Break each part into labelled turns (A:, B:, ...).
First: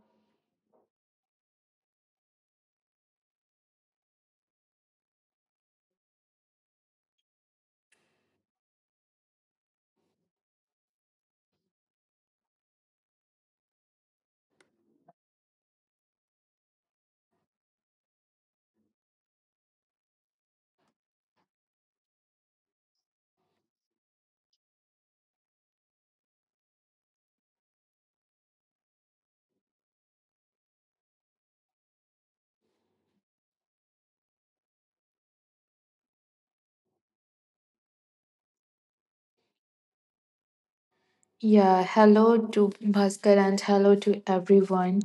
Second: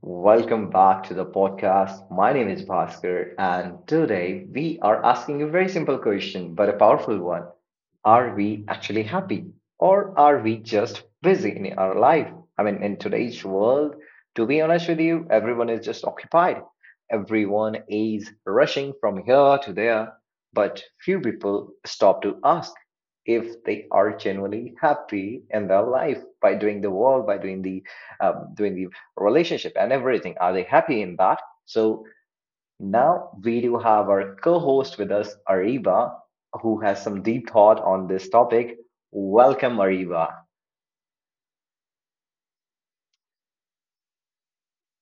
A: Welcome back to the podcast. My name is Bhaskar, and today we are asking a very simple question, but a powerful one. Are we actually happy, or are we just busy in our life? I mean, in today's world, to be honest with you, everyone is just occupied. Everyone is rushing from here to there, but few people stop to ask if they are genuinely happy in their life by doing the work, by doing the relationship and everything. Are they happy in that? So now we do have our co-host with us, Ariba, who has some deep thought on this topic. Welcome, Ariba.
B: Yeah, hello to Bhaskar and hello to everyone.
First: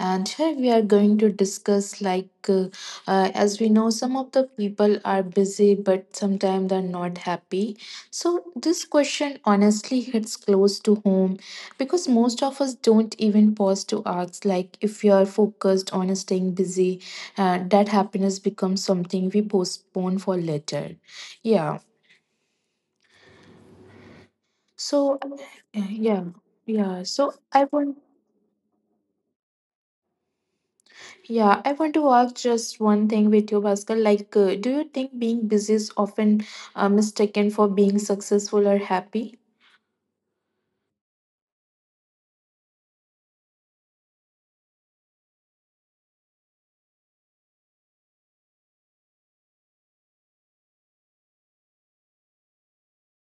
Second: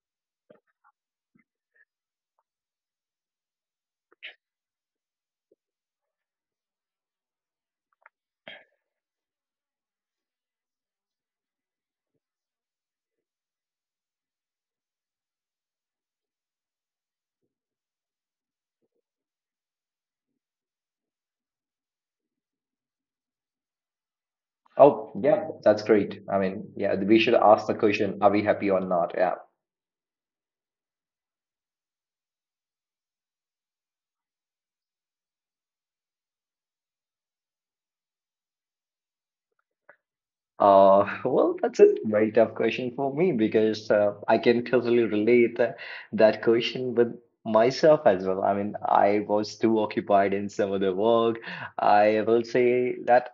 B: And here we are going to discuss like, as we know, some of the people are busy, but sometimes they're not happy. So, this question honestly hits close to home because most of us don't even pause to ask, like, if you're focused on staying busy, that happiness becomes something we postpone for later. Yeah. So,
A: Oh,
B: uh,
A: yeah, that's great.
B: yeah.
A: I mean, yeah,
B: Yeah,
A: we
B: so
A: should
B: I
A: ask the
B: want
A: question, are we happy or not? Yeah.
B: Yeah, I want to ask just one thing with you, Bhaskar. Do you think being busy is often mistaken for being successful or happy?
A: Well, that's a very tough question for me, because I can totally relate that question with myself as well. I mean, I was too occupied in some other work. I will say that.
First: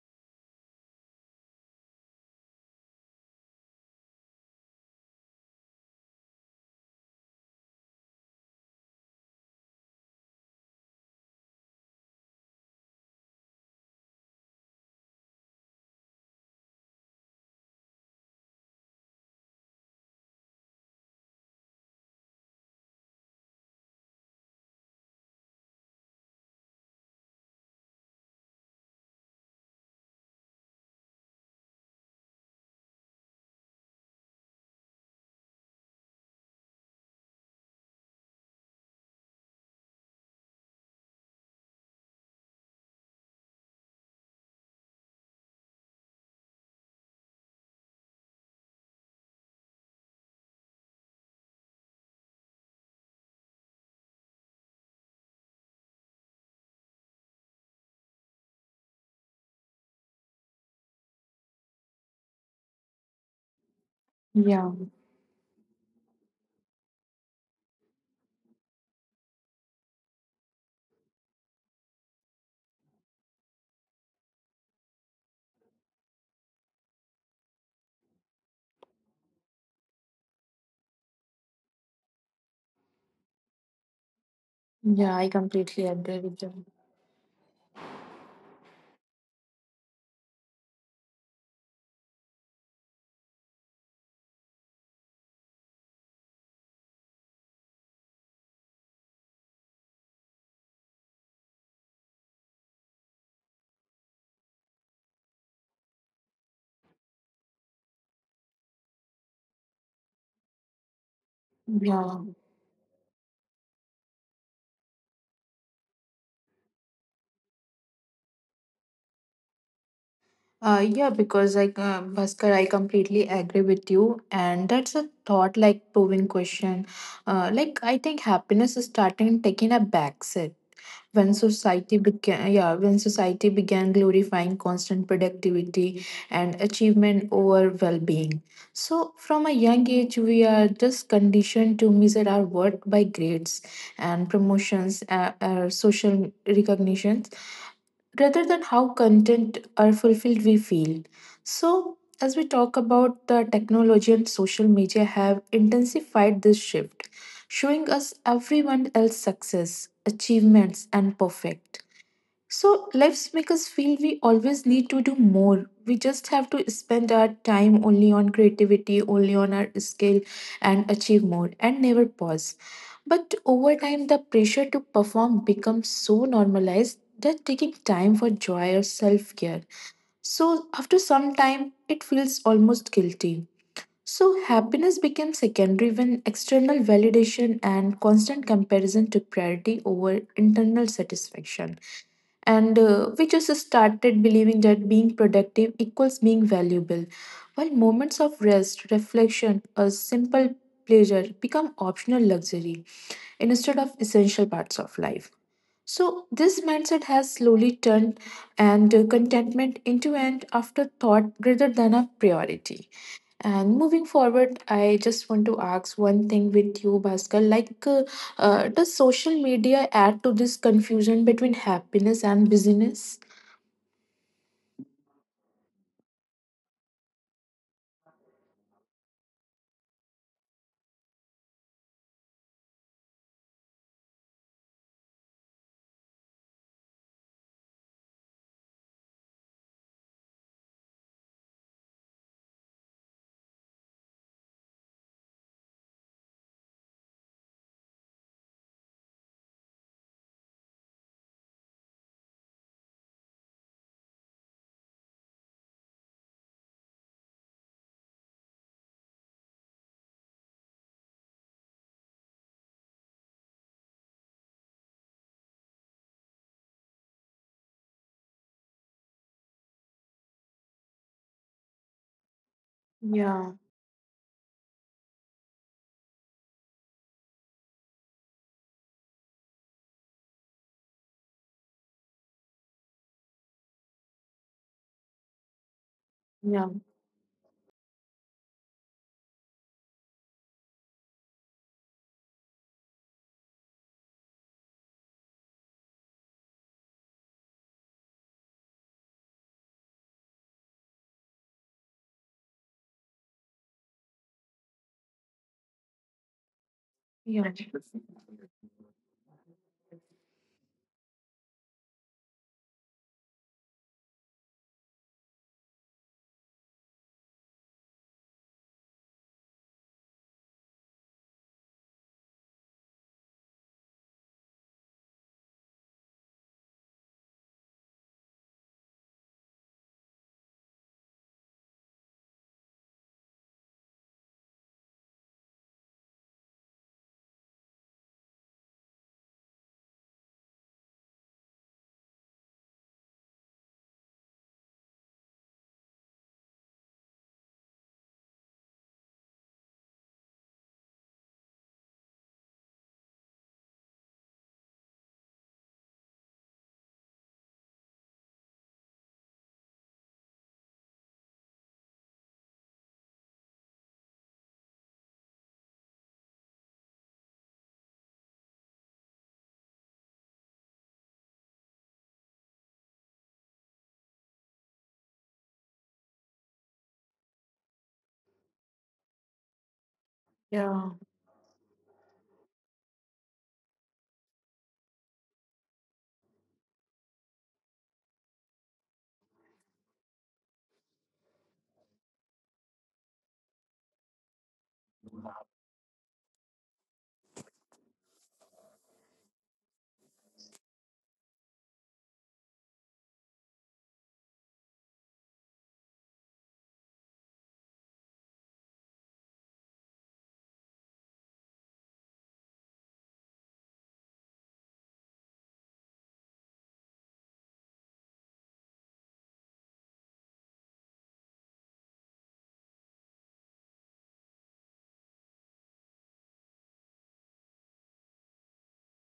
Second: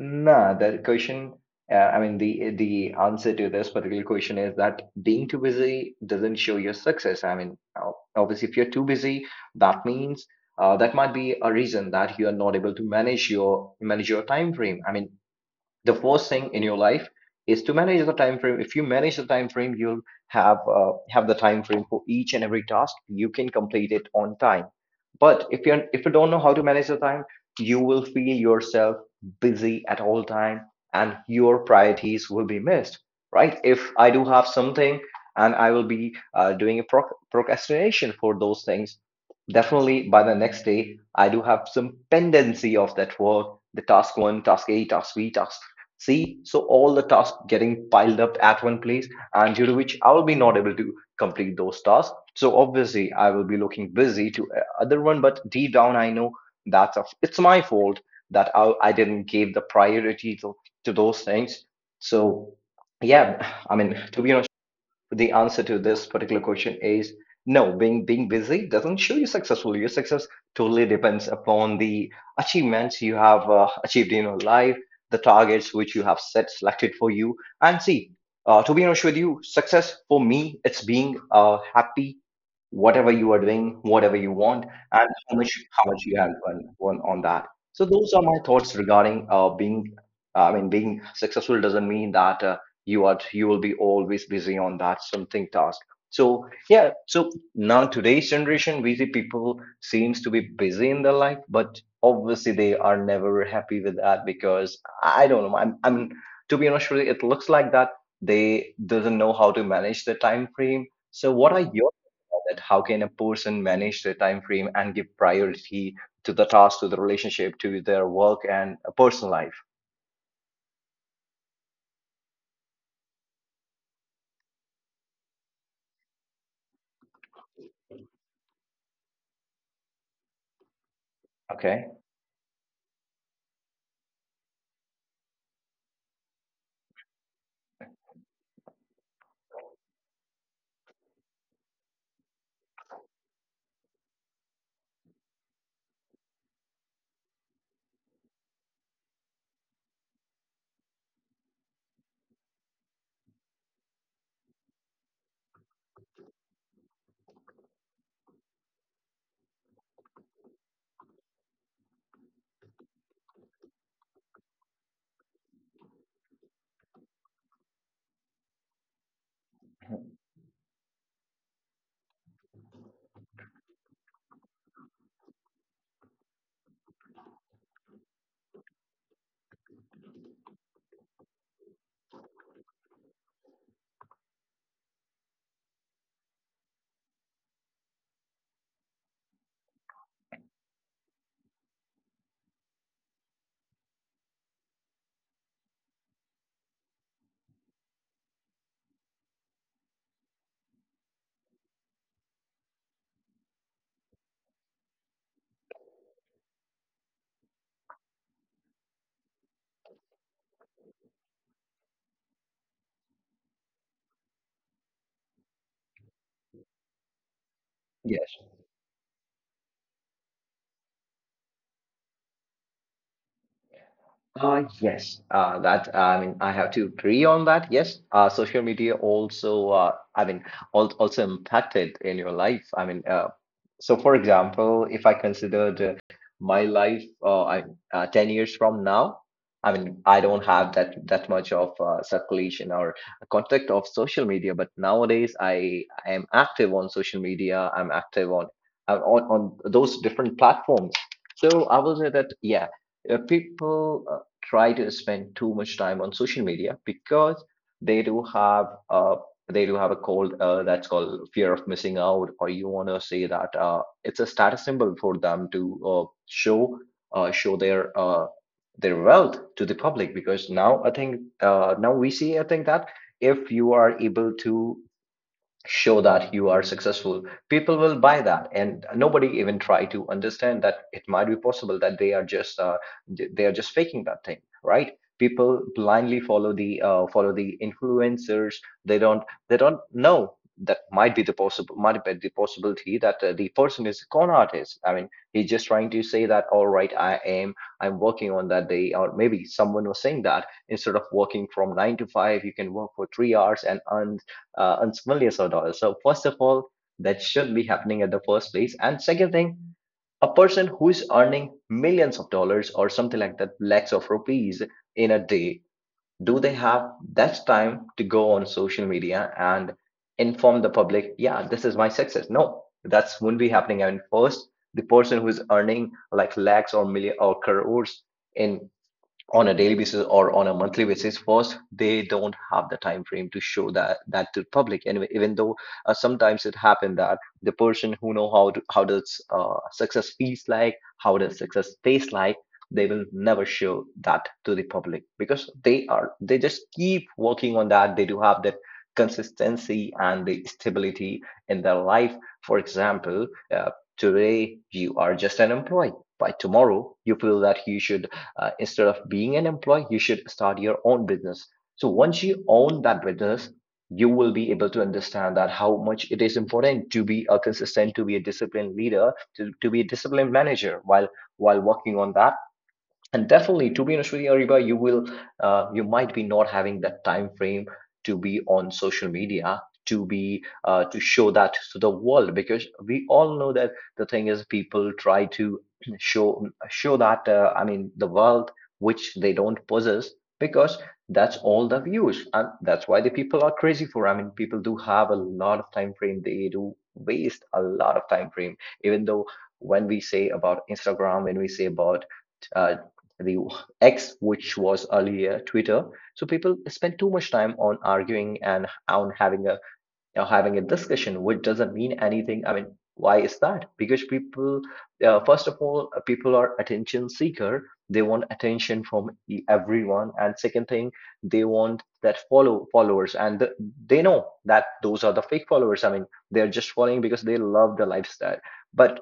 A: No, the question, I mean, the answer to this particular question is that being too busy doesn't show your success. I mean, obviously, if you're too busy, that means that might be a reason that you are not able to manage your time frame. I mean, the first thing in your life is to manage the time frame. If you manage the time frame, you'll have the time frame for each and every task. You can complete it on time. But if you don't know how to manage the time, you will feel yourself busy at all time, and your priorities will be missed. Right? If I do have something, and I will be doing a procrastination for those things, definitely by the next day I do have some pendency of that work. The task, one task, a task, b task. See, so all the tasks getting piled up at one place, and due to which I will be not able to complete those tasks. So obviously, I will be looking busy to other one, but deep down, I know that's a it's my fault, that I didn't give the priority to those things. So yeah, I mean, to be honest,
B: Yeah,
A: the answer to this particular question is no. Being busy doesn't show you successful. Your success totally depends upon the achievements you have achieved in your life, the targets which you have set selected for you. And see, to be honest with you, success for me, it's being happy whatever you are doing, whatever you want,
B: yeah,
A: and
B: I
A: how much
B: completely
A: how much
B: agree
A: you
B: with
A: have
B: you.
A: won on that. So those are my thoughts regarding being, I mean, being successful doesn't mean that you will be always busy on that something task. So yeah, so now today's generation busy people seems to be busy in their life, but obviously they are never happy with that, because I don't know, I'm to be honest with you, it looks like that they doesn't know how to manage the time frame. So what are your
B: Yeah,
A: thoughts about that? How can a person manage the time frame and give priority to the task, to the relationship, to their work, and a personal life?
B: yeah, because like Bhaskar, I completely agree with you, and that's a thought like proving question. Like, I think happiness is starting taking a backseat when
A: Okay.
B: society began yeah when society began glorifying constant productivity and achievement over well-being. So from a young age, we are just conditioned to measure our worth by grades and promotions, social recognitions rather than how content or fulfilled we feel. So, as we talk about, the technology and social media have intensified this shift, showing us everyone else's success, achievements, and perfect. So lives make us feel we always need to do more. We just have to spend our time only on creativity, only on our skill, and achieve more and never pause. But over time, the pressure to perform becomes so normalized that taking time for joy or self care. So after some time, it feels almost guilty. So happiness became secondary when external validation and constant comparison took priority over internal satisfaction, and we just started believing that being productive equals being valuable, while moments of rest, reflection, a simple pleasure become optional luxury instead of essential parts of life. So this mindset has slowly turned and contentment into an afterthought rather than a priority. And moving forward, I just want to ask one thing with you, Bhaskar.
A: Yes.
B: Does social media add to this confusion between happiness and busyness?
A: Yes, that I mean, I have to agree on that. Yes, social media also, I mean, al also impacted in your life. I mean, so for example, if I considered my life, 10 years from now, I mean, I don't have that much of circulation or contact of social media, but nowadays I am active on social media. I'm active on those different platforms. So I will say that, yeah, people try to spend too much time on social media, because they do have uh, they do have a cold, that's called fear of missing out, or you want to say that it's a status symbol for them to show their wealth to the public. Because now I think, now we see, I think that
B: Yeah,
A: if you are able to show that you are successful, people will buy that, and nobody even try to understand that it might be possible that they are just faking that thing. Right? People blindly follow
B: yeah,
A: the influencers. They don't, they don't know that might be the possibility that the person is a con artist. I mean, he's just trying to say that, all right, I'm working on that day. Or maybe someone was saying that instead of working from 9 to 5 you can work for 3 hours and earn on millions of dollars. So first of all, that
B: yeah,
A: should be happening at the first place. And second thing, a person who is earning millions of dollars or something like that, lakhs of rupees in a day, do they have that time to go on social media and inform the public, yeah, this is my success? No, that's will not be happening. I mean, first, the person who is earning like lakhs or million or crores in, on a daily basis or on a monthly basis, first they don't have the time frame to show that to the public. And even though, sometimes it happened that the person who know how does success feels like, how does success taste like, they will never show that to the public, because they just keep working on that. They do have that consistency and the stability in their life. For example, uh, today you are just an employee. By tomorrow, you feel that you should, instead of being an employee, you should start your own business. So once you own that business, you will be able to understand that how much it is important to be a consistent, to be a disciplined leader, to be a disciplined manager while working on that. And definitely, to be honest with you, Ariba, you will, you might be not having that time frame to be on social media,
B: yeah,
A: to show that to the world, because we all know that the thing is, people try to show that, I mean, the world which they don't possess. Because that's all the views, and that's why the people are crazy for. I mean, people do have a lot of time frame. They do waste a lot of time frame. Even though, when we say about Instagram, when we say about uh, the X, which was earlier Twitter. So people spend too much time on arguing and on having a, you know, having a discussion, which doesn't mean anything. I mean, why is that? Because people, first of all, people are attention seeker. They want attention from everyone, and second thing, they want that followers, and they know that those are the fake followers. I mean, they're just following because they love the lifestyle. But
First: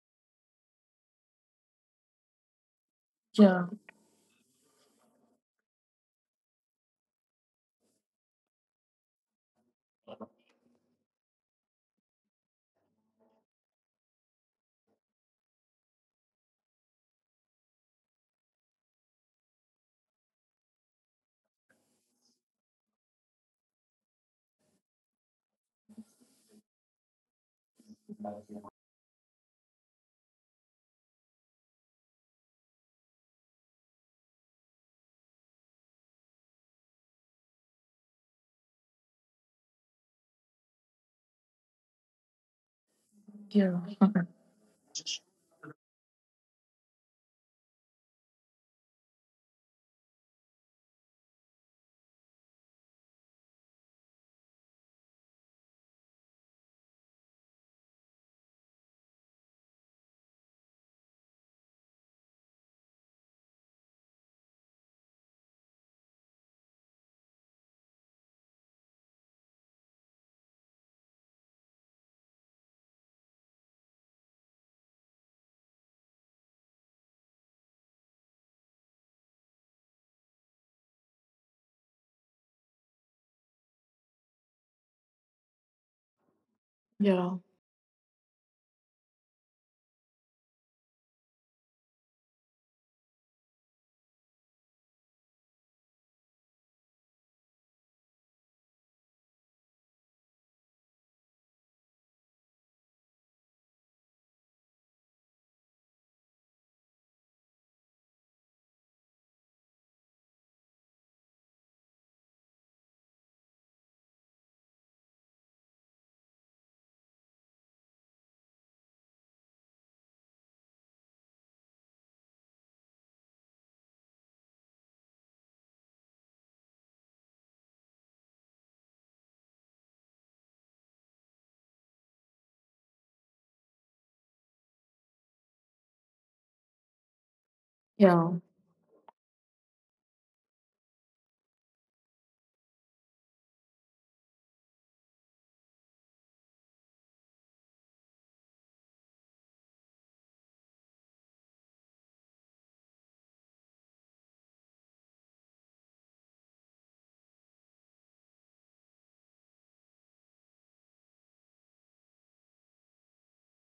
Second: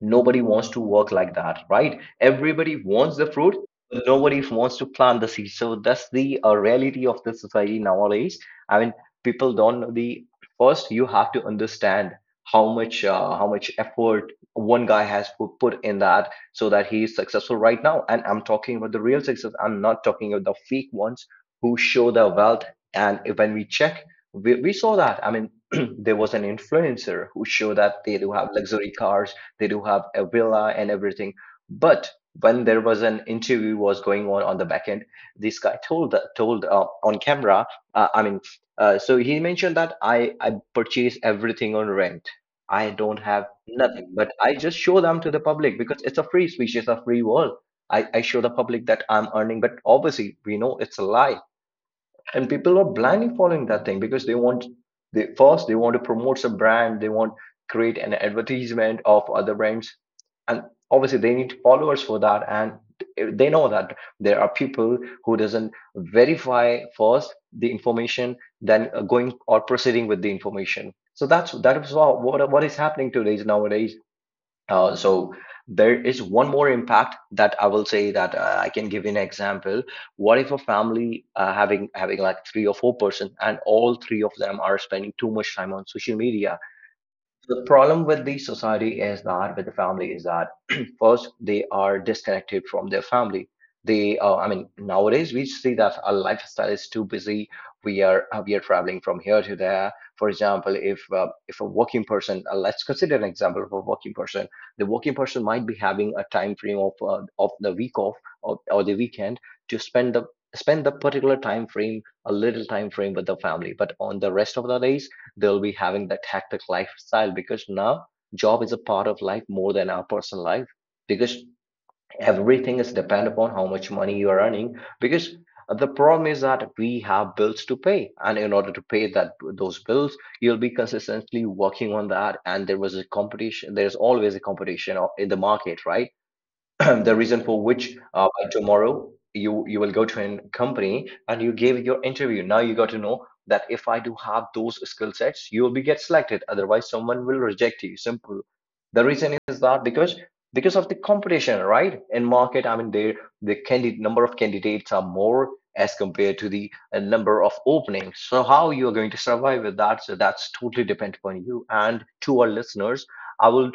A: nobody wants to work like that, right? Everybody wants the fruit,
B: yeah,
A: but nobody wants to plant the seed. So that's the reality of the society nowadays. I mean, people don't know the first. You have to understand how much, how much effort one guy has put in that, so that he is successful right now. And I'm talking about the real success. I'm not talking about the fake ones who show their wealth. And if, when we check, we saw that. I mean, there was an influencer who showed that they do have luxury cars, they do have a villa and everything. But when there was an interview was going on the back end, this guy told on camera. I mean, so he mentioned that I purchase everything on rent. I don't have
B: yeah,
A: nothing, but I just show them to the public, because it's a free speech, it's a free world. I show the public that I'm earning, but obviously we know it's a lie. And people are blindly following that thing, because they want, they first they want to promote some brand, they want create an advertisement of other brands. And obviously they need followers for that. And they know that there are people who doesn't verify first the information then going or proceeding with the information. So that is what, what is happening today nowadays. So there is one more impact that I will say, that I can give you an example. What if a family, having like three or four person, and all three of them are spending too much time on social media?
B: yeah,
A: The problem with the society is that with the family is that first they are disconnected from their family. Nowadays we see that our lifestyle is too busy. We are traveling from here to there. For example, if a working person, let's consider an example of a working person. The working person might be having a time frame of the week off or the weekend to spend the particular time frame a little time frame with the family, but on the rest of the days they'll be having that hectic lifestyle, because now job is a part of life more than our personal life, because everything is depend upon how much money you are earning, because the problem is that we have bills to pay, and in order to pay that those bills you'll be consistently working on that. And there was a competition, there's always a competition in the market, right? The reason for which, by tomorrow you will go to a company and you gave your interview. Now you got to know that if I do have those skill sets, you will be get selected, otherwise someone will reject you, simple. The reason is that because of the competition, right, in market. I mean, there the candidate number of candidates are more as compared to the number of openings. So how you are going to survive with that? So that's totally depend upon you. And to our listeners, I will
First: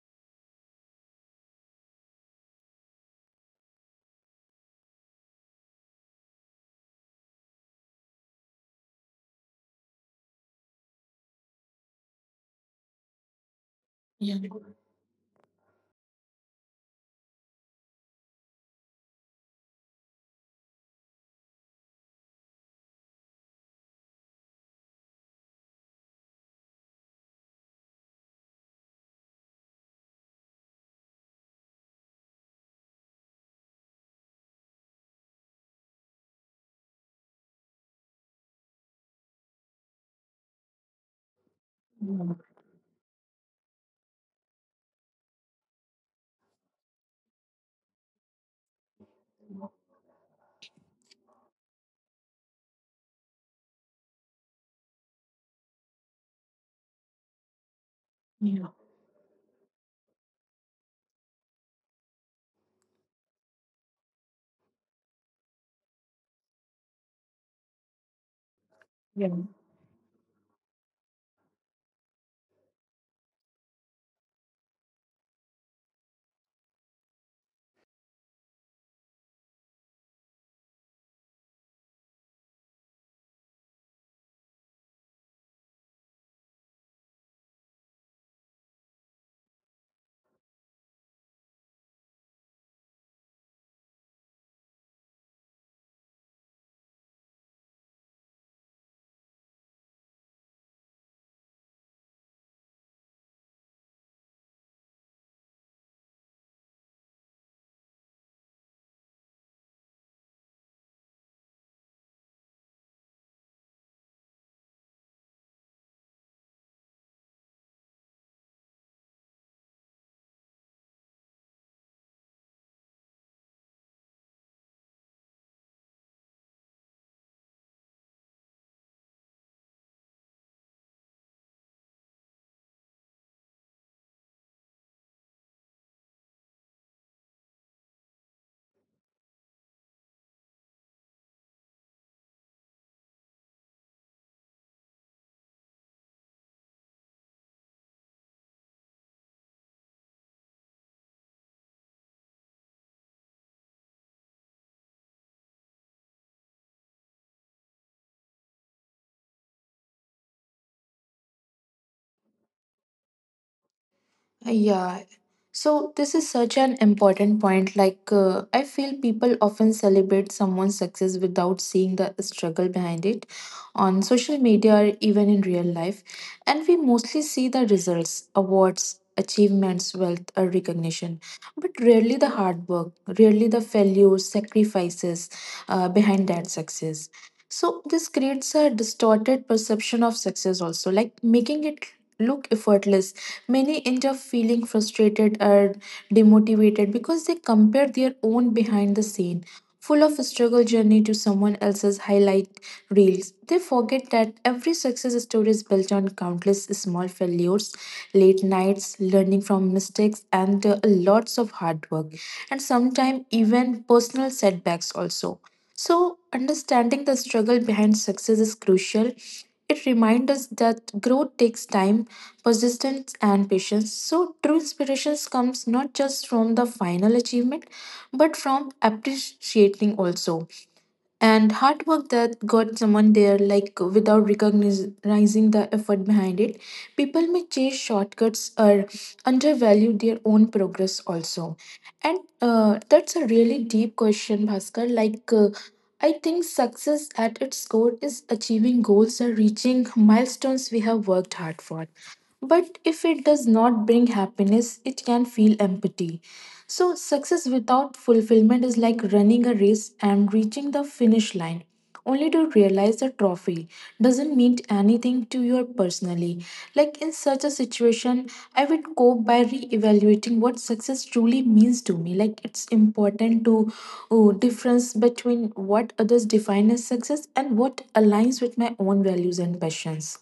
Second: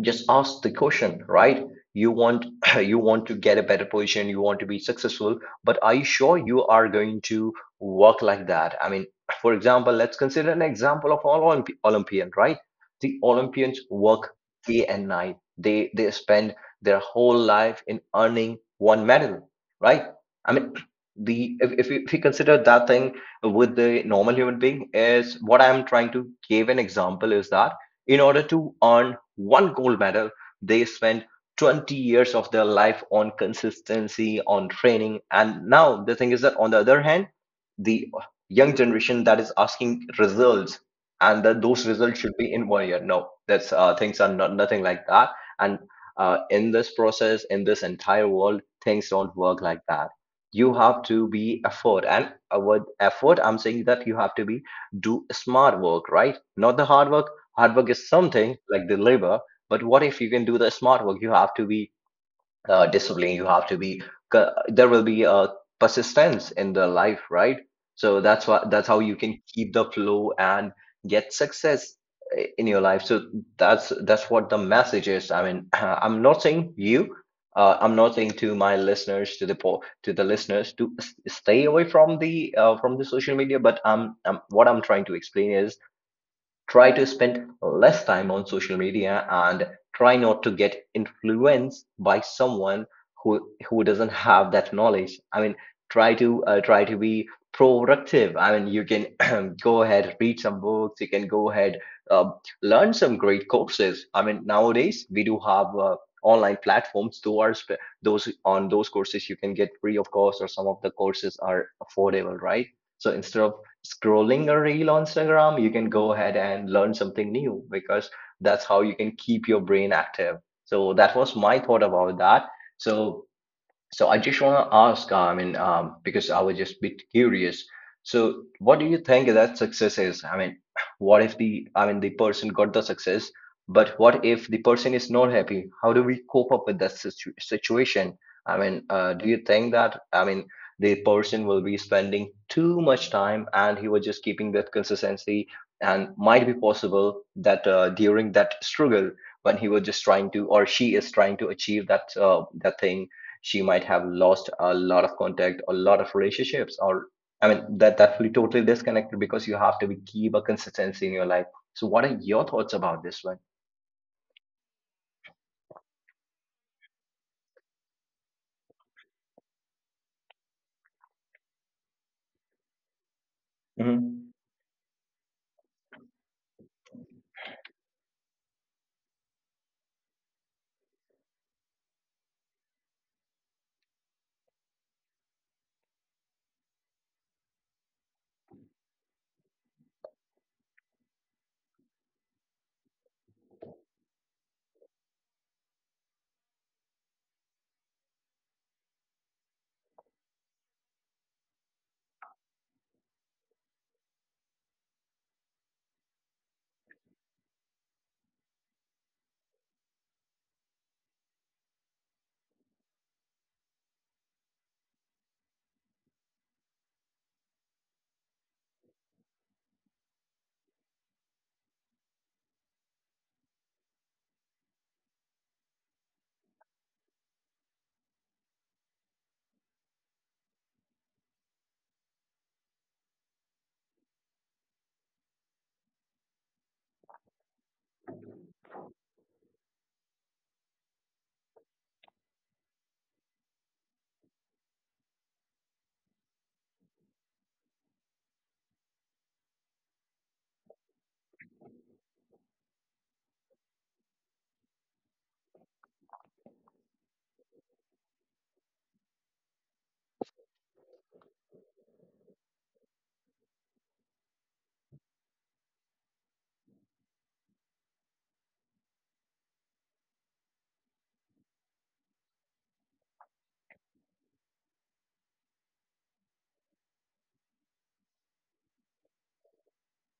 A: just ask the question, right? You want you want to get a better position, you want to be successful, but are you sure you are going to work like that? I mean, for example, let's consider an example of all olympian, right? The olympians work
B: yeah,
A: day and night, they spend their whole life in earning one medal, right? I mean, the if you consider that thing with the normal human being, is what I'm trying to give an example, is that in order to earn one gold medal, they spent 20 years of their life on consistency, on training. And now the thing is that, on the other hand, the young generation that is asking results, and that those results
B: yeah,
A: should be in 1 year. No, that's things are not, nothing like that. And in this process, in this entire world, things don't work like that. You have to be effort, and with effort, I'm saying that you have to be do smart work, right? Not the hard work is something
B: yeah,
A: like the labor. But what if you can do the smart work? You have to be disciplined, you have to be there will be a persistence in the life, right? So that's what, that's how you
B: yeah.
A: can keep the flow and get success in your life. So that's what the message is. I mean, I'm not saying you I'm not saying to my listeners, to the to the listeners to stay away from the social media, but I am what I'm trying to explain is, try to spend less time on social media and try not to get influenced by someone who doesn't have that knowledge. I mean, try to try to be productive. I mean, you can go ahead, read some books. You can go ahead uh, learn some great courses. I mean, nowadays we do have online platforms. Towards those on those courses, you can get free of course, or some of the courses are affordable, right? So instead of scrolling a reel on Instagram, you can go ahead and learn something new, because that's how you can keep your brain active. So that was my thought about that. So so I just want to ask, I mean, because I was just a bit curious. So what do you think that success is? I mean, what if I mean, the person got the success, but what if the person is not happy? How do we cope up with that situation? I mean, do you think that, I mean, the person will be spending too much time and he was just keeping that consistency, and might be possible that during that struggle when he was just trying to, or she is trying to achieve that that thing, she might have lost a lot of contact, a lot of relationships, or I mean that that will be totally disconnected because you have to be, keep a consistency in your life. So what are your thoughts about this one?
B: Yeah. So this is such an important point. I feel people often celebrate someone's success without seeing the struggle behind it on
A: Mhm.
B: social media or even in real life. And we mostly see the results, awards, achievements, wealth, or recognition, but rarely the hard work, rarely the failures, sacrifices behind that success. So this creates a distorted perception of success also, like making it look effortless. Many end up feeling frustrated or demotivated because they compare their own behind the scene, full of struggle journey to someone else's highlight reels. They forget that every success story is built on countless small failures, late nights, learning from mistakes, and lots of hard work, and sometimes even personal setbacks also. So, understanding the struggle behind success is crucial. It reminds us that growth takes time, persistence, and patience. So true inspiration comes not just from the final achievement, but from appreciating also and hard work that got someone there. Like without recognizing the effort behind it, people may chase shortcuts or undervalue their own progress also. And that's a really deep question, Bhaskar. I think success at its core is achieving goals or reaching milestones we have worked hard for, but if it does not bring happiness, it can feel empty. So, success without fulfillment is like running a race and reaching the finish line, only to realize the trophy doesn't mean anything to you personally. Like, in such a situation, I would cope by re evaluating what success truly means to me. Like, it's important to difference between what others define as success and what aligns with my own values and passions.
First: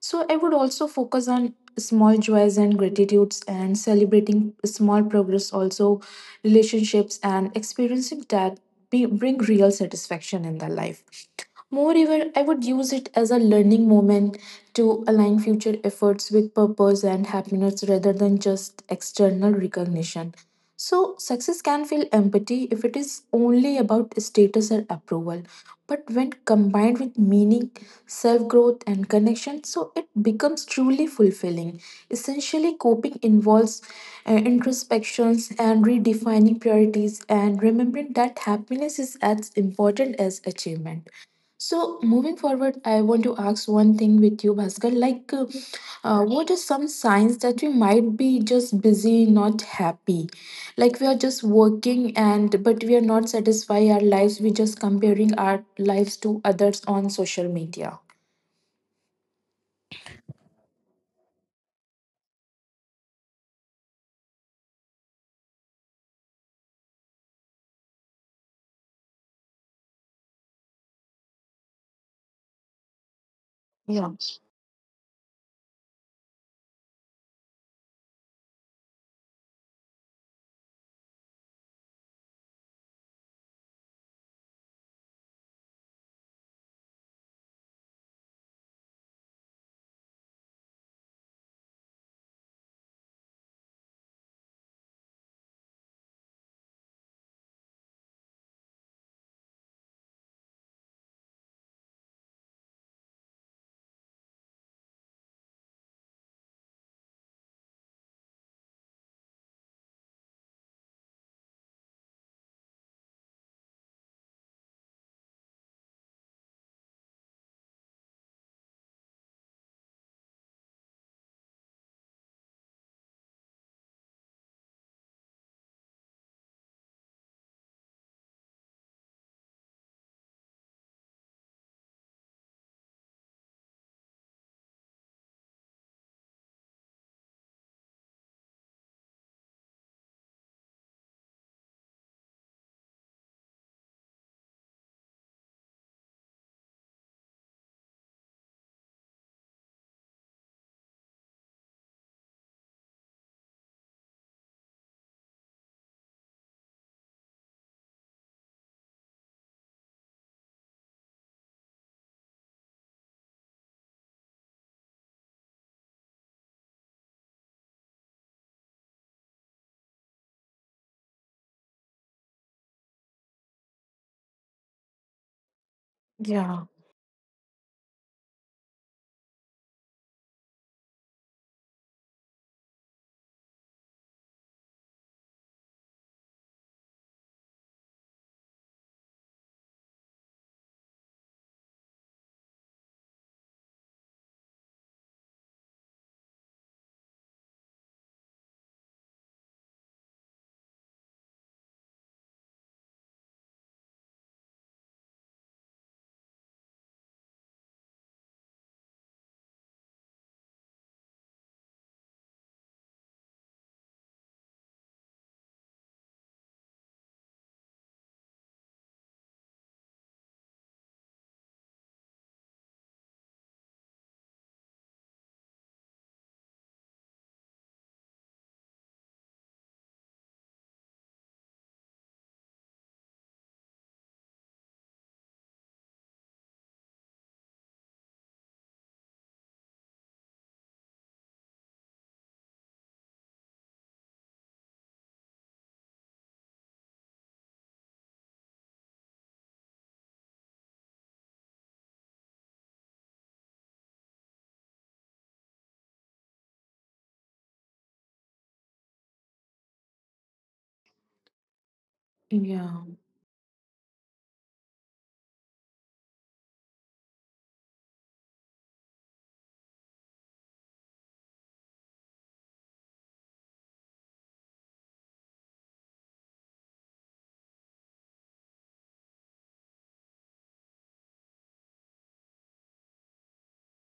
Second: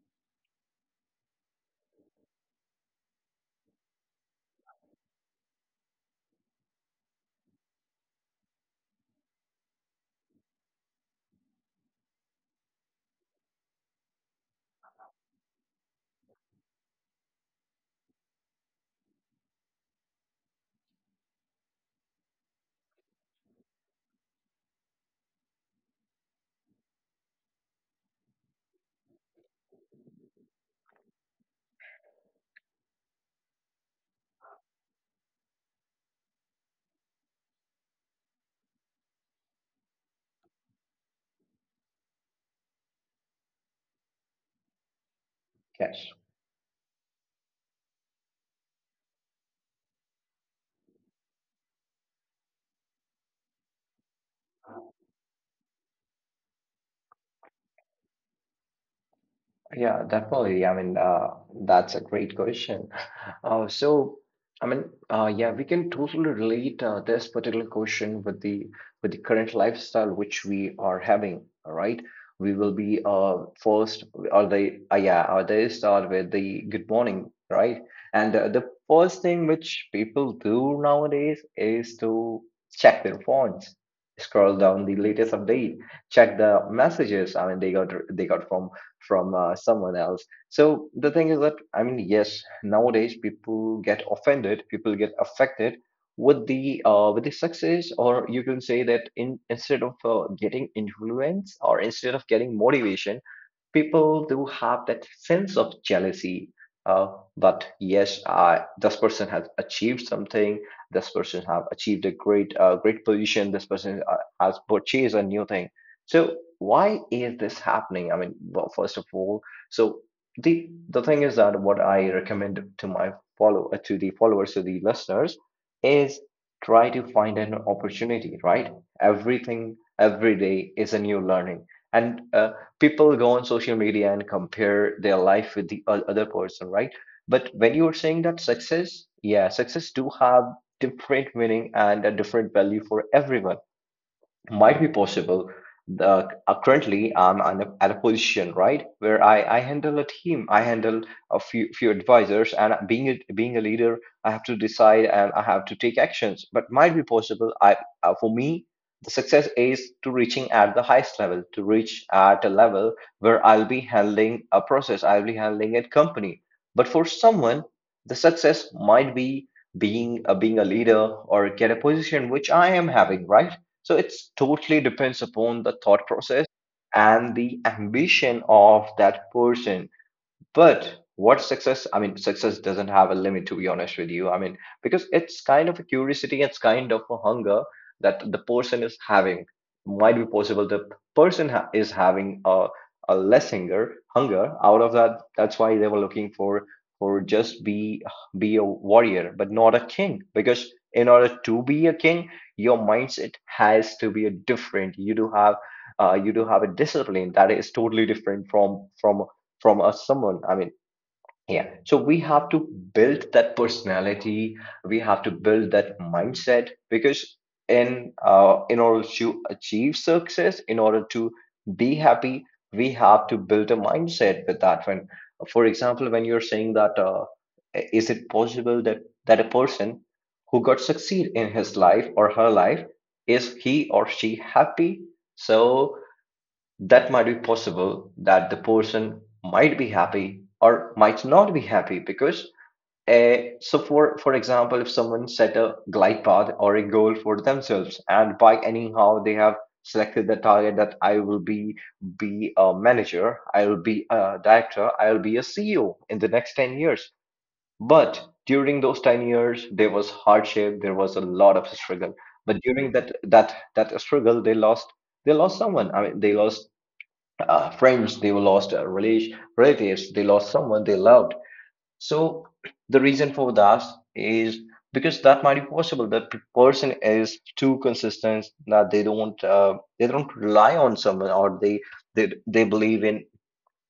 B: So I would also focus on small joys and gratitudes and celebrating small progress, also relationships and experiencing that be, bring real satisfaction in their life. Moreover, I would use it as a learning moment to align future efforts with purpose and happiness rather than just external recognition. So, success can feel empty if it is only about status or approval. But when combined with meaning, self growth, and connection, so it becomes truly fulfilling. Essentially, coping involves introspections and redefining priorities and remembering that happiness is as important as achievement. So moving forward, I want to ask one thing with you, Bhaskar.
A: Yeah.
B: What are some signs that we might be just busy, not happy? Like we are just working and but we are not satisfying our lives. We just comparing our lives to others on social media.
A: Yeah, definitely. I mean, that's a great question. So, I mean, yeah, we can totally relate this particular question with the current lifestyle which we are having. All right, we will be first
B: Yeah.
A: or the yeah, or they start with the good morning, right? And the first thing which people do nowadays is to check their phones, scroll down the latest update, check the messages. I mean, they got from someone else. So the thing is that, I mean, yes, nowadays people get offended, people get affected with the success, or you can say that in instead of getting influence, or instead of getting motivation, people do have that sense of jealousy. uh, but yes, I, this person has achieved something, this person have achieved a great great position, this person has purchased a new thing. So why is this happening? I mean, well, first of all, so the thing is that what I recommend to my follow to the followers, to the listeners, is try to find an opportunity, right? Everything every day is a new learning. And people go on social media and compare their life with the other person, right? But when you were saying that success, yeah, success do have different meaning and a different value for everyone. Might be possible. Currently, I'm on at a position right where I handle a team, I handle a few advisors, and being a leader, I have to decide and I have to take actions. But might be possible. I For me, the success is to reaching at the highest level, to reach at a level where I'll be handling a process, I'll be handling a company. But for someone, the success might be being a leader, or get a position which I am having, right? So it's totally depends upon the thought process
B: Yeah.
A: and the ambition of that person. But what success? I mean, success doesn't have a limit, to be honest with you. I mean, because it's kind of a curiosity, it's kind of a hunger that the person is having. Might be possible the person is having a less hunger, hunger out of that. That's why they were looking for just be a warrior, but not a king. Because in order to be a king, your mindset has to be a different. You do have a discipline that is totally different from us someone, I mean, yeah, so we have to build that personality, we have to build that mindset, because in in order to achieve success, in order to be happy, we have to build a mindset with that. When, for example, when you're saying that is it possible that a person who got succeed in his life or her life, is he or she happy? So that might be possible that the person might be happy or might not be happy, because so for example, if someone set a glide path or a goal for themselves, and by anyhow they have selected the target that I will be a manager, I will be a director, I will be a CEO in the next 10 years, but during those 10 years there was hardship, there was a lot of struggle. But
B: Yeah.
A: during that struggle they lost, they lost someone. I mean, they lost friends, they lost relation, relatives, they lost someone they loved. So the reason for that is because that might be possible that person is too consistent that they don't rely on someone, or they believe in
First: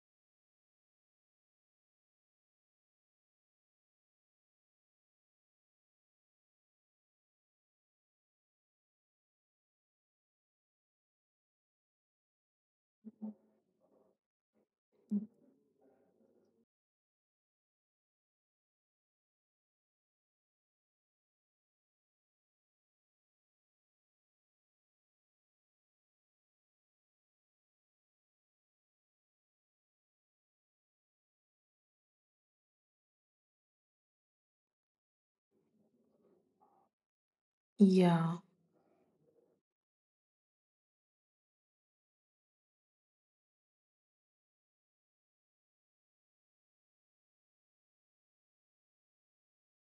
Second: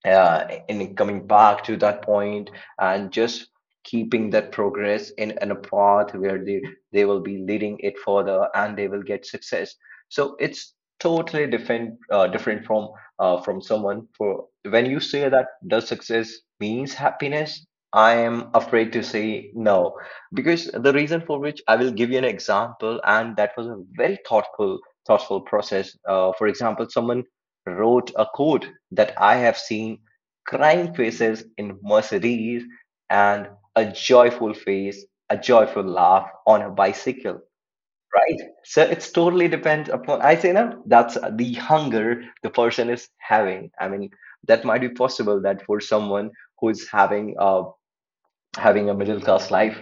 A: And coming back to that point and just keeping that progress in a path where they will be leading it further and they will get success. So it's totally different, different from someone. For when you say that does success means happiness, I am afraid to say no, because the reason for which I will give you an example, and that was a very thoughtful process. For example, someone wrote a code that I have seen crying faces in Mercedes, and a joyful face, a joyful laugh on a bicycle,
B: Yeah.
A: right? So it's totally depends upon, I say no, that's the hunger the person is having. I mean, that might be possible that for someone who's having a middle class life,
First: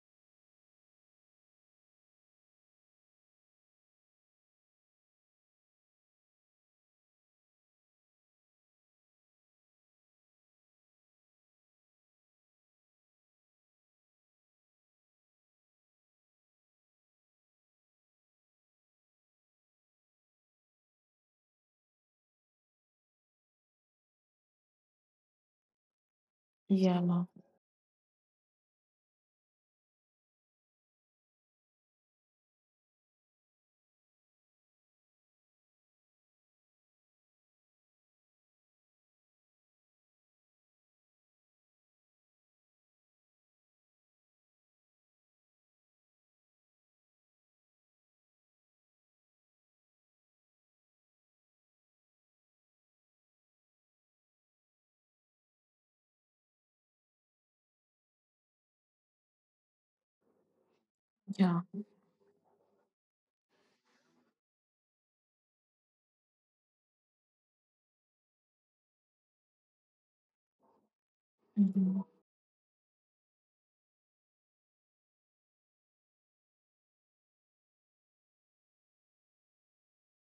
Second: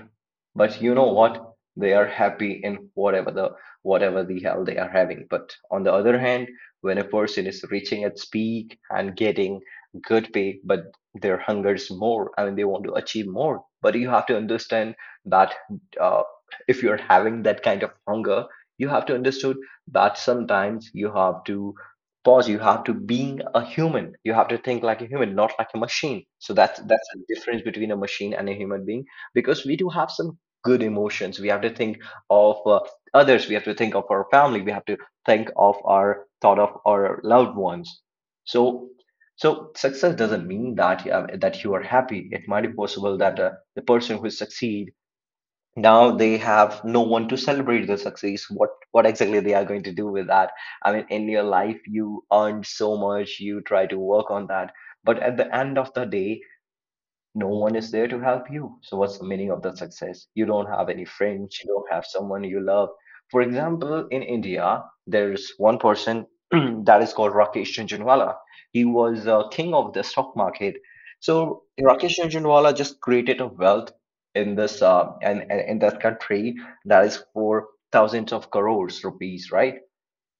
A: but you know what, they are happy in whatever the hell they are having. But on the other hand, when a person is reaching its peak and getting good pay, but their hungers more, I mean they want to achieve more. But you have to understand that uh, if you're having that kind of hunger, you have to understood that sometimes you have to pause, you have to being a human, you have to think like a human, not like a machine. So that's
B: Yeah.
A: that's the difference between a machine and a human being, because we do have some good emotions. We have to think of others, we have to think of our family, we have to think of our thought of our loved ones. So so success doesn't mean that that you are happy. It might be possible that the person who succeed, now they have no one to celebrate the success. What exactly they are going to do with that? I mean, in your life you earned so much, you try to work on that, but at the end of the day, no one is there to help you. So what's the meaning of that success? You don't have any friends,
B: Yeah.
A: you don't have someone you love. For example, in India, there's one person that is called Rakesh Jhunjhunwala. He was a king of the stock market. So
B: Mhm.
A: Rakesh Jhunjhunwala just created a wealth in this and in that country, that is for thousands of crores rupees, right?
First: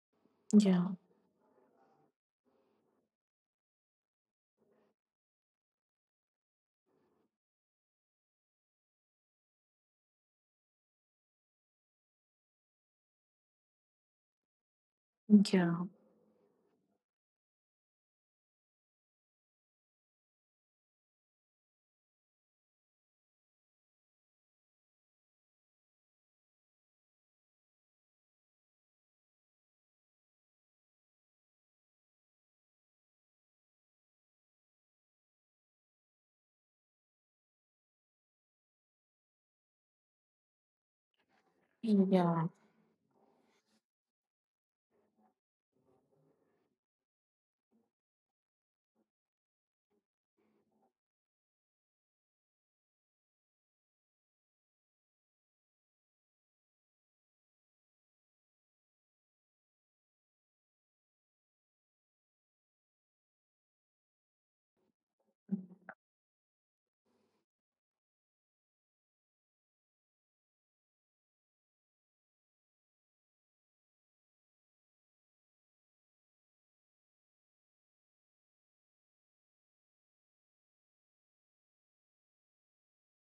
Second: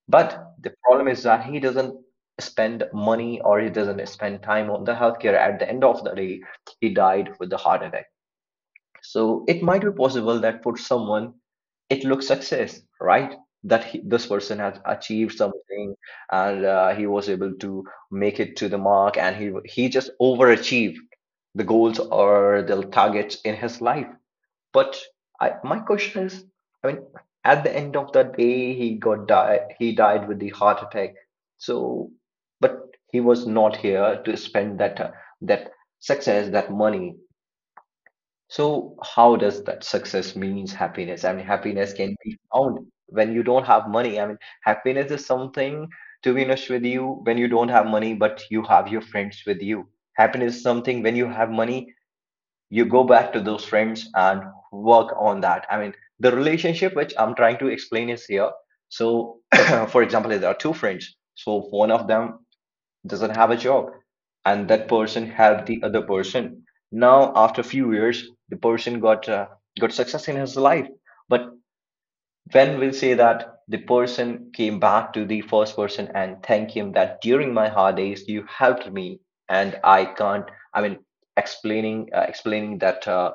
A: But the
B: Yeah.
A: problem is that he doesn't spend money, or he doesn't spend time on the healthcare. At the end of the day, he died with a heart attack. So it might be possible that for someone, it looks success, right? That he, this person has achieved
B: Yeah.
A: something and he was able to make it to the mark, and he just overachieved the goals or the targets in his life. But I, my question is, I mean, at the end of the day, he got died. He died with the heart attack. So, but he was not here to spend that, that success, that money. So how does that success means happiness? I mean, happiness can be
B: Yeah.
A: found when you don't have money. I mean, happiness is something, to be honest with you, when you don't have money, but you have your friends with you. Happiness is something when you have money, you go back to those friends and work on that. I mean, the relationship which I'm trying to explain is here. So for example, there are two friends. So one of them doesn't have a job, and that person helped the other person. Now after a few years, the person got success in his life. But when we'll say that the person came back to the first person and thank him that during my hard days you helped me, and I can't, I mean, explaining explaining that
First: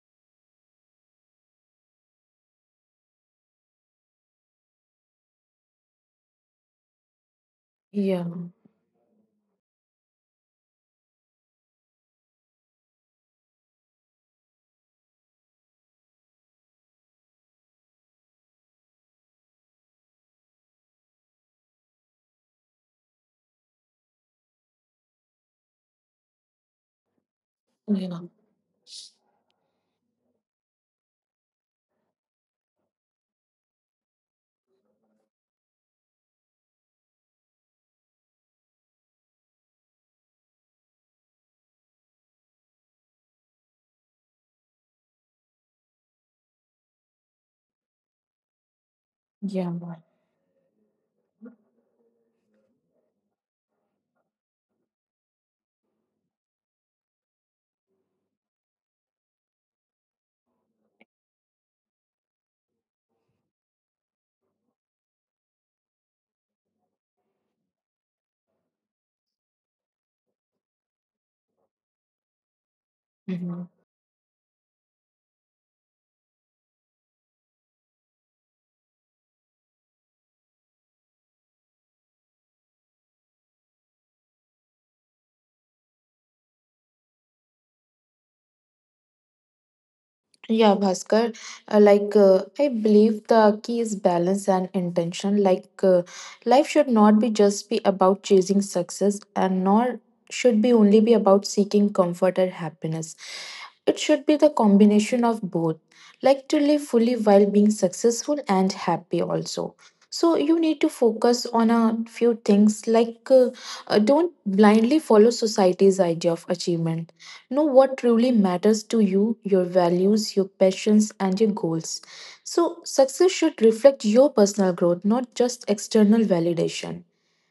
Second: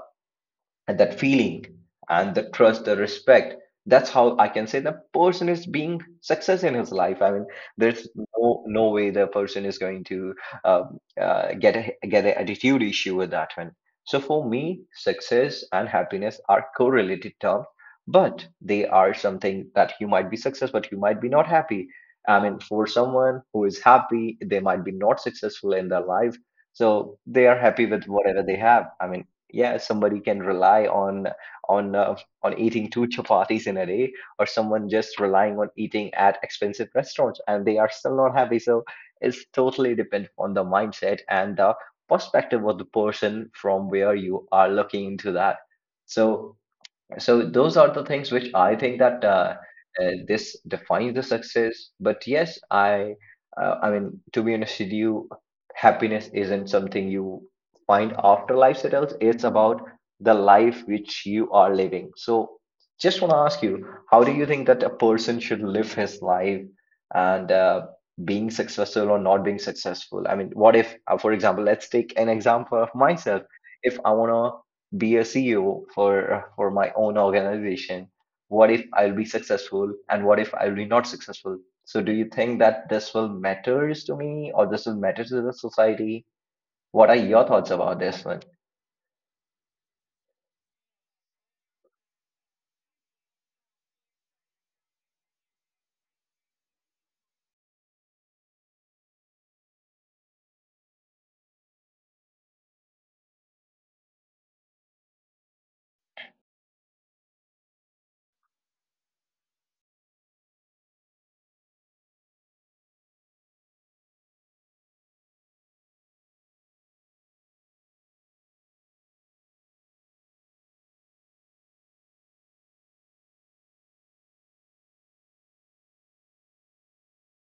A: and that feeling and the trust, the respect, that's how I can say the person is being success in his life. I mean, there's
B: Yeah.
A: no way the person is going to get a get an attitude issue with that one. So for me, success and happiness are correlated terms, but they are something that you might be success but you might be not happy. I mean, for someone who is happy, they might be not successful in their life, so they are happy with
B: Yeah.
A: whatever they have. I mean, yeah, somebody can rely on on uh, on eating two chapatis in a day, or someone just relying on eating at expensive restaurants, and they are still not happy. So it's totally dependent on the mindset and the perspective of the person, from where you are looking into that. So so those are the things which I think that
B: Yeah.
A: this defines the success. But yes, I mean, to be honest with you, happiness isn't something you find after life settles. It's about the life which you are living. So just want to ask you, how do you think that a person should live his life, and being successful or not being successful? I mean, what if, for example, let's take an example of myself.
B: Mhm.
A: If I want be a CEO for my own organization? What if I'll be successful and what if I'll be not successful? So do you think that this will matters to me, or this will matter to the society? What are your thoughts about this one?
B: Yeah, Bhaskar, like I believe the key is balance and intention. Life should not be just be about chasing success and nor should be only be about seeking comfort or happiness. It should be the combination of both. Like to live fully while being successful and happy also. So you need to focus on a few things like don't blindly follow society's idea of achievement. Know what truly matters to you, your values, your passions, and your goals. So, success should reflect your personal growth, not just external validation.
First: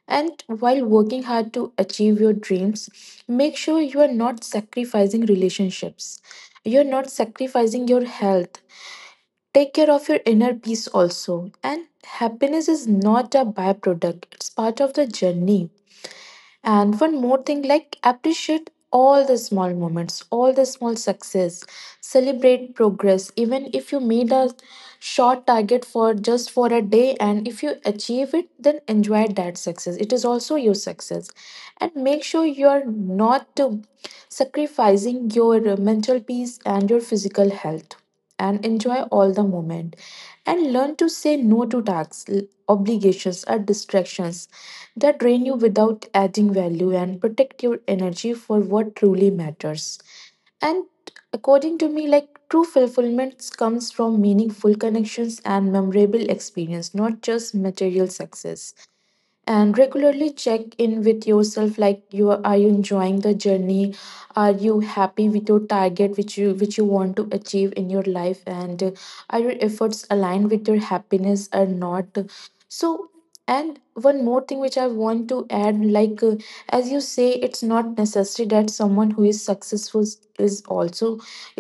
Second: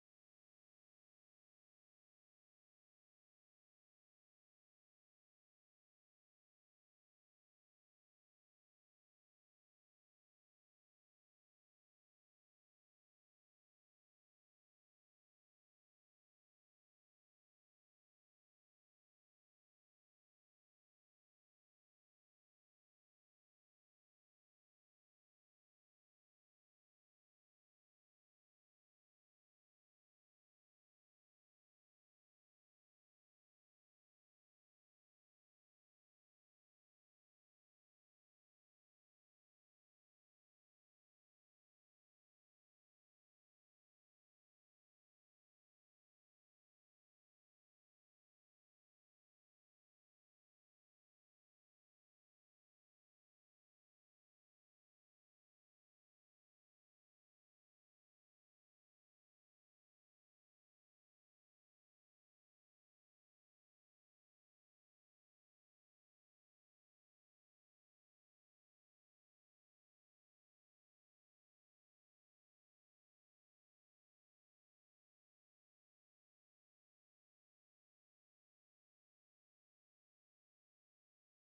B: And while working hard to achieve your dreams, make sure you are not sacrificing relationships. You're not sacrificing your health. Take care of your inner peace also. And happiness is not a byproduct, it's part of the journey. And one more thing, like appreciate all the small moments, all the small success, celebrate progress. Even if you made a short target for just for a day, and if you achieve it, then enjoy that success. It is also your success, and make sure you are not sacrificing your mental peace and your physical health. And enjoy all the moment, and learn to say no to tasks, obligations, or distractions that drain you without adding value and protect your energy for what truly matters. And according to me, like true fulfillment comes from meaningful connections and memorable experience, not just material success. And regularly check in with yourself, like you are you enjoying the journey, are you happy with your target which you want to achieve in your life, and are your efforts aligned with your happiness or not. So and one more thing which I want to add, like as you say, it's not necessary that someone who is successful is also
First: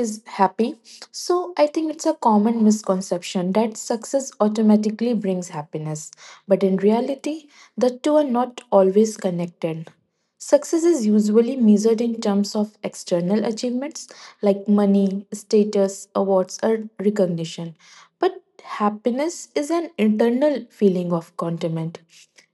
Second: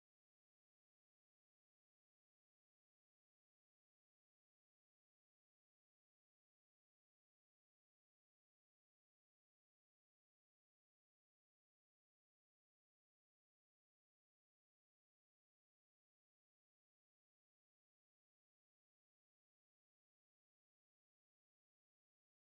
B: is happy. So I think it's a common misconception that success automatically brings happiness, but in reality the two are not always connected. Success is usually measured in terms of external achievements like money, status, awards, or recognition. But happiness is an internal feeling of contentment,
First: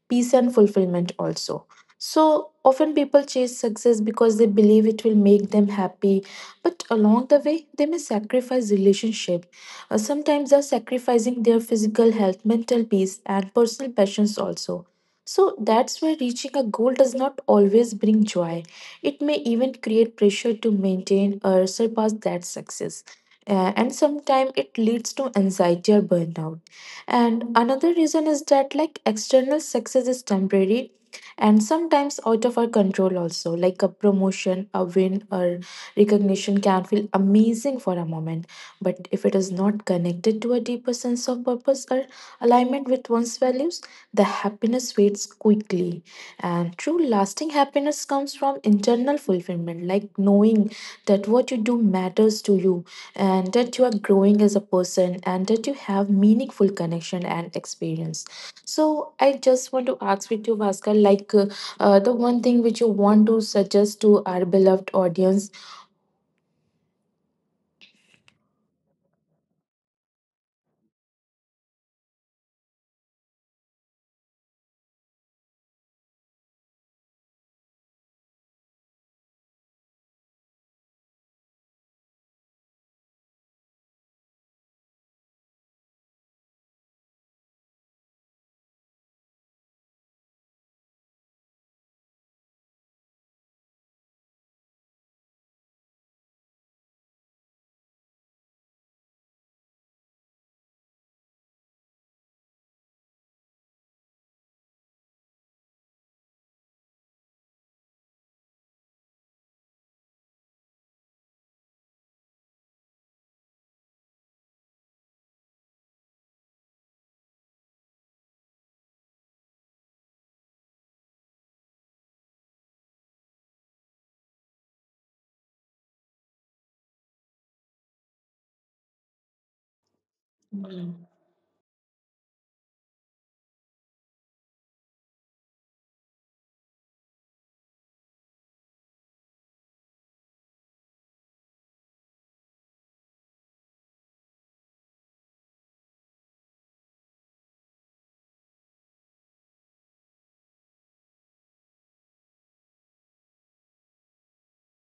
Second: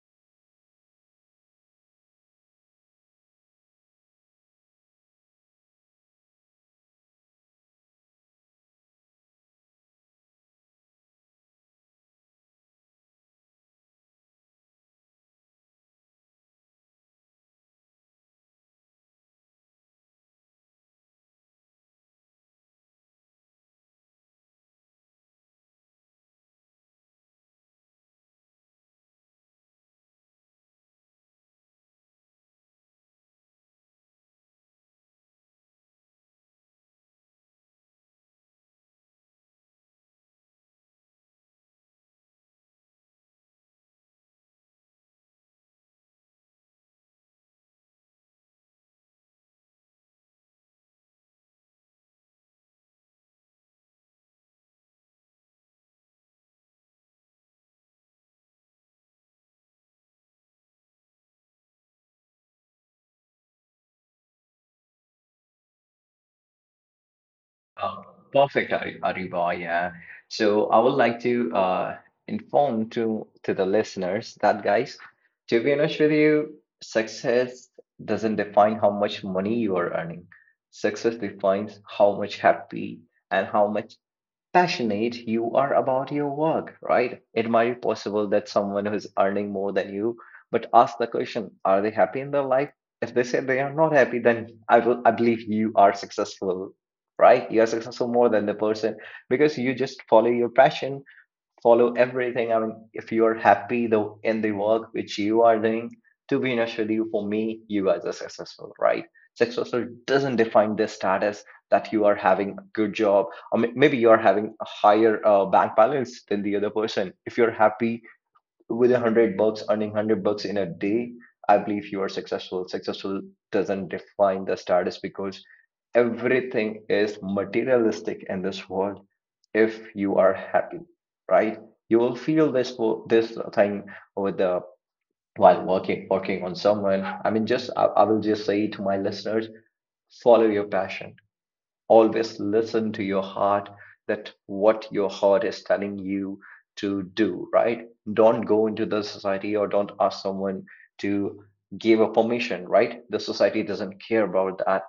B: peace, and fulfillment also. So often people chase success because they believe it will make them happy, but along the way, they may sacrifice relationship. Sometimes they're sacrificing their physical health, mental peace, and personal passions also. So that's why reaching a goal does not always bring joy. It may even create pressure to maintain or surpass that success. And sometimes it leads to anxiety or burnout. And another reason is that like external success is temporary and sometimes out of our control also, like a promotion, a win, or recognition can feel amazing for a moment, but if it is not connected to a deeper sense of purpose or alignment with one's values, the happiness fades quickly. And true lasting happiness comes from internal fulfillment, like knowing that what you do matters to you and that you are growing as a person and that you have meaningful connection and experience. So I just want to ask with you, Bhaskar, like the one thing which you want to suggest to our beloved audience.
A: Uh, perfect, Ariba. Yeah. So I would like to inform to the listeners that, guys, to be honest with you, success doesn't define how much money you are earning. Success defines how much happy and how much passionate you are about your work, right? It might be possible that someone who's earning more than you, but ask the question, are they happy in their life? If they say they are not happy, then I will, I believe you are successful, right? You are successful more than the person, because you just follow your passion, follow everything. I mean, if you are happy though in the work which you are doing, to be honest with you, for me, you guys are successful, right? Successful doesn't define the status that you are having a good job, or maybe you are having a higher bank balance than the other person. If you're happy with $100, earning $100 in a day, I believe you are successful. Successful doesn't define the status, because everything is materialistic in this world. If you are happy, right? You will feel this thing with the while working on someone. I mean, just I will just say to my listeners, follow your passion. Always listen to your heart, that what your heart is telling you to do, right? Don't go into the society, or don't ask someone to give a permission, right? The society doesn't care about that.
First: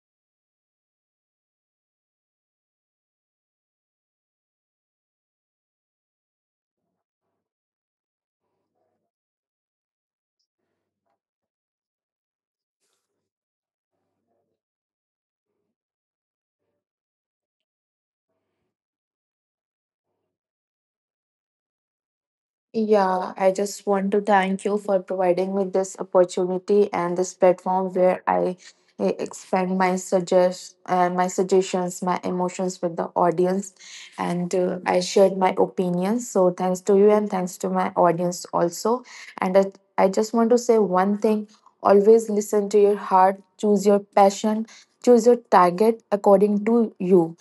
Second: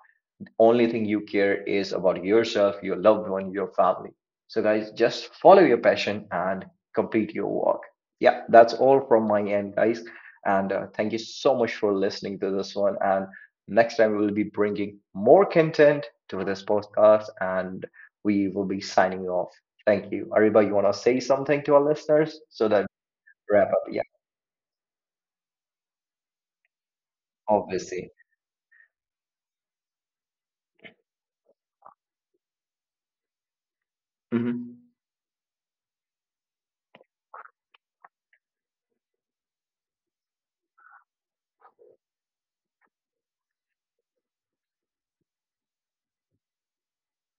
A: Only thing you care is about yourself, your loved one, your family. So, guys, just follow your passion and complete your work. Yeah, that's all from my end, guys. And thank you so much for listening to this one. And next time, we'll be bringing more content to this podcast, and we will be signing off. Thank you. Ariba, you want to say something to our listeners so that
B: Yeah, I
A: we wrap up?
B: just
A: Yeah,
B: want to thank you for providing me this opportunity and this platform
A: obviously.
B: where I eh, expand my suggest my suggestions, my emotions with the audience, and
A: Mhm.
B: I shared my opinions. So thanks to you and thanks to my audience also. And I, I just want to say one thing: always listen to your heart, choose your passion, choose your target according to you.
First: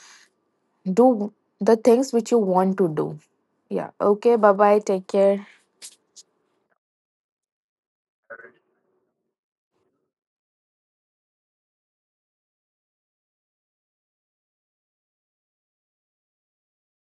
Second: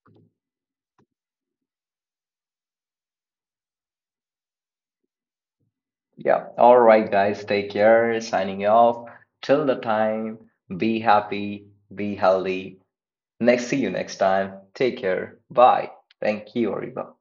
B: Do the things which you want to do. Yeah. Okay. Bye bye. Take care.
A: Yeah. All right, guys. Take care. Signing off. Till the time, be happy, be healthy. Next, see you next time. Take care. Bye. Thank you, Ariba.